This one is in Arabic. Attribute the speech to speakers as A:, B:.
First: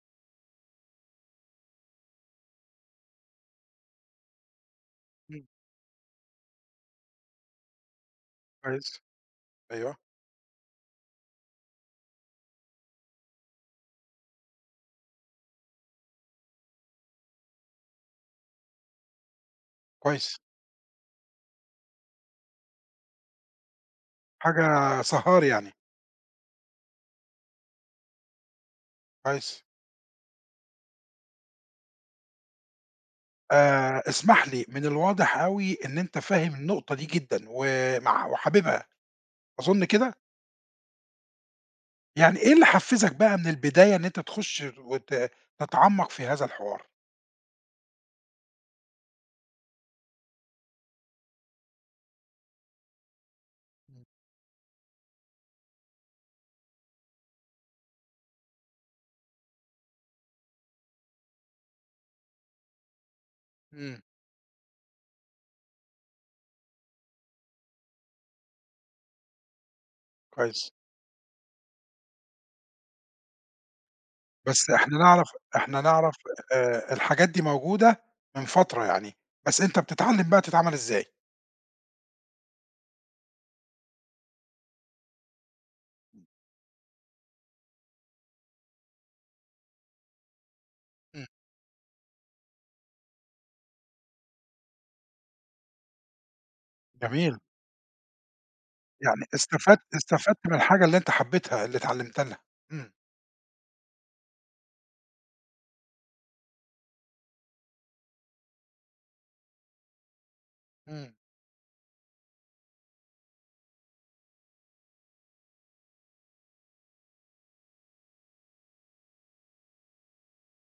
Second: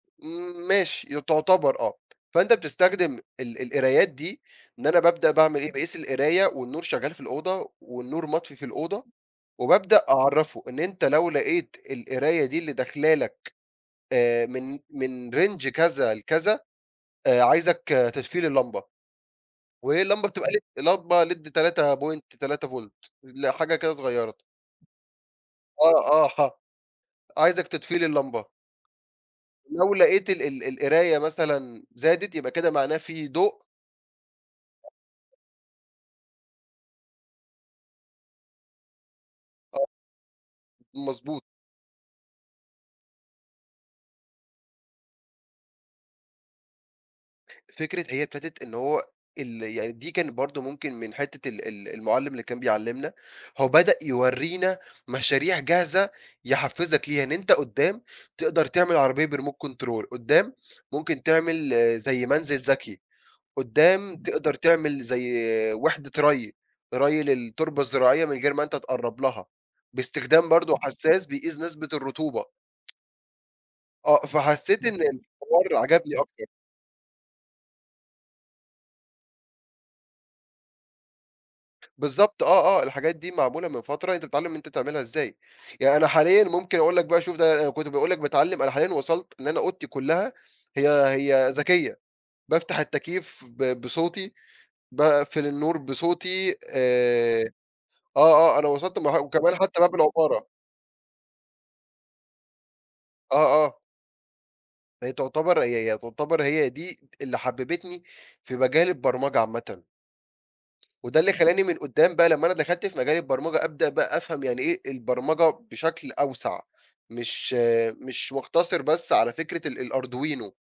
A: إمم ماشي، ي تعتبر آه، فأنت بتستخدم ال القرايات دي إن أنا بابدأ
B: امم.
A: باعمل إيه، باقيس القراية والنور شغال في الأوضة والنور مطفي في
B: كويس،
A: الأوضة،
B: أيوه.
A: وبابدأ أعَرَّفُه إن أنت لو لقيت القراية دي اللي داخلة لك آآ، من من range كذا لكذا آآ، عايزك تطفي لي اللمبة، وهي اللمبة
B: كويس.
A: بتبقى LED لمبة LED 3.3 فُولت ال حاجة كده صغيرة.
B: حاجة سهاري يعني.
A: آه، آه، ح عايزك تطفي لي اللمبة.
B: كويس.
A: لو لقيت ال ال القراية مثلًا زادت يبقى كده معناه فيه ضوء.
B: آآ، اسمح لي، من
A: [unintelligible]
B: الواضح أوي إن أنت فاهم النقطة دي جدًا، ومع وحاببها، أظن
A: آه،
B: كده؟
A: مضبوط.
B: يعني إيه اللي حفزك بقى من البداية إن أنت تخش وت تتعمق في هذا الحوار؟
A: فكرة هي ابتدت إن هو ال يعني دي كانت برضو ممكن من حتّة ال ال المُعَلّم اللي كان بيعلّمنا، هو بدأ
B: امم.
A: يوَرينا مشاريع جاهزة يحفّزك ليها، إن أنت قدّام تقدر تعمل عربية بremote control، قدّام ممكن تعمل زي منزل ذكي،
B: امم.
A: قدّام تقدَر تعمل زي وحدة رَيّ، رَيّ للتربة الزراعية من غير ما أنت تقرّب لها، باستخدام
B: كويس.
A: برضو حساس بيقيس نسبة الرطوبة. آه،
B: بس
A: فحسيت إن
B: إحنا نعرف إحنا
A: الحوار عجبني
B: نعرف
A: أكتر.
B: آآ، الحاجات دي موجودة من فترة يعني، بس أنت بتتعلم بقى تتعمل إزاي.
A: بالضبط آه، آه، الحاجات دي معمولة من فترة، أنت بتتعلم أنت تعملها إزاي، يعني أنا
B: امم.
A: حاليًا ممكن أقول لك بقى شوف ده أنا كُنت باقول لك باتعلم، أنا حاليًا وصلت إن أنا أوضتي كُلَّها هي
B: امم.
A: هي ذكية، بافتح التكييف ب بصوتي، باقفل النور بصوتي،
B: جميل.
A: آآ آه، آه، أنا وصلت لمرحل
B: يعني
A: وكمان حتى باب
B: استفدت استفدت
A: العُمارة.
B: من الحاجة اللي أنت حبيتها اللي اتعلمْت لها، امم.
A: آه، آه. هي تُعتبر هي هي تُعتبر هي دي اللي حَببتني في مجال البرمجة عامةً.
B: امم.
A: وده اللي خلّاني من قدّام بقى لمّا أنا دخلت في مجال البرمجة أبدأ بقى أفهم يعني إيه البرمجة بشكل أوسع، مش مش مُختصر بس على فكرة ال الArduino.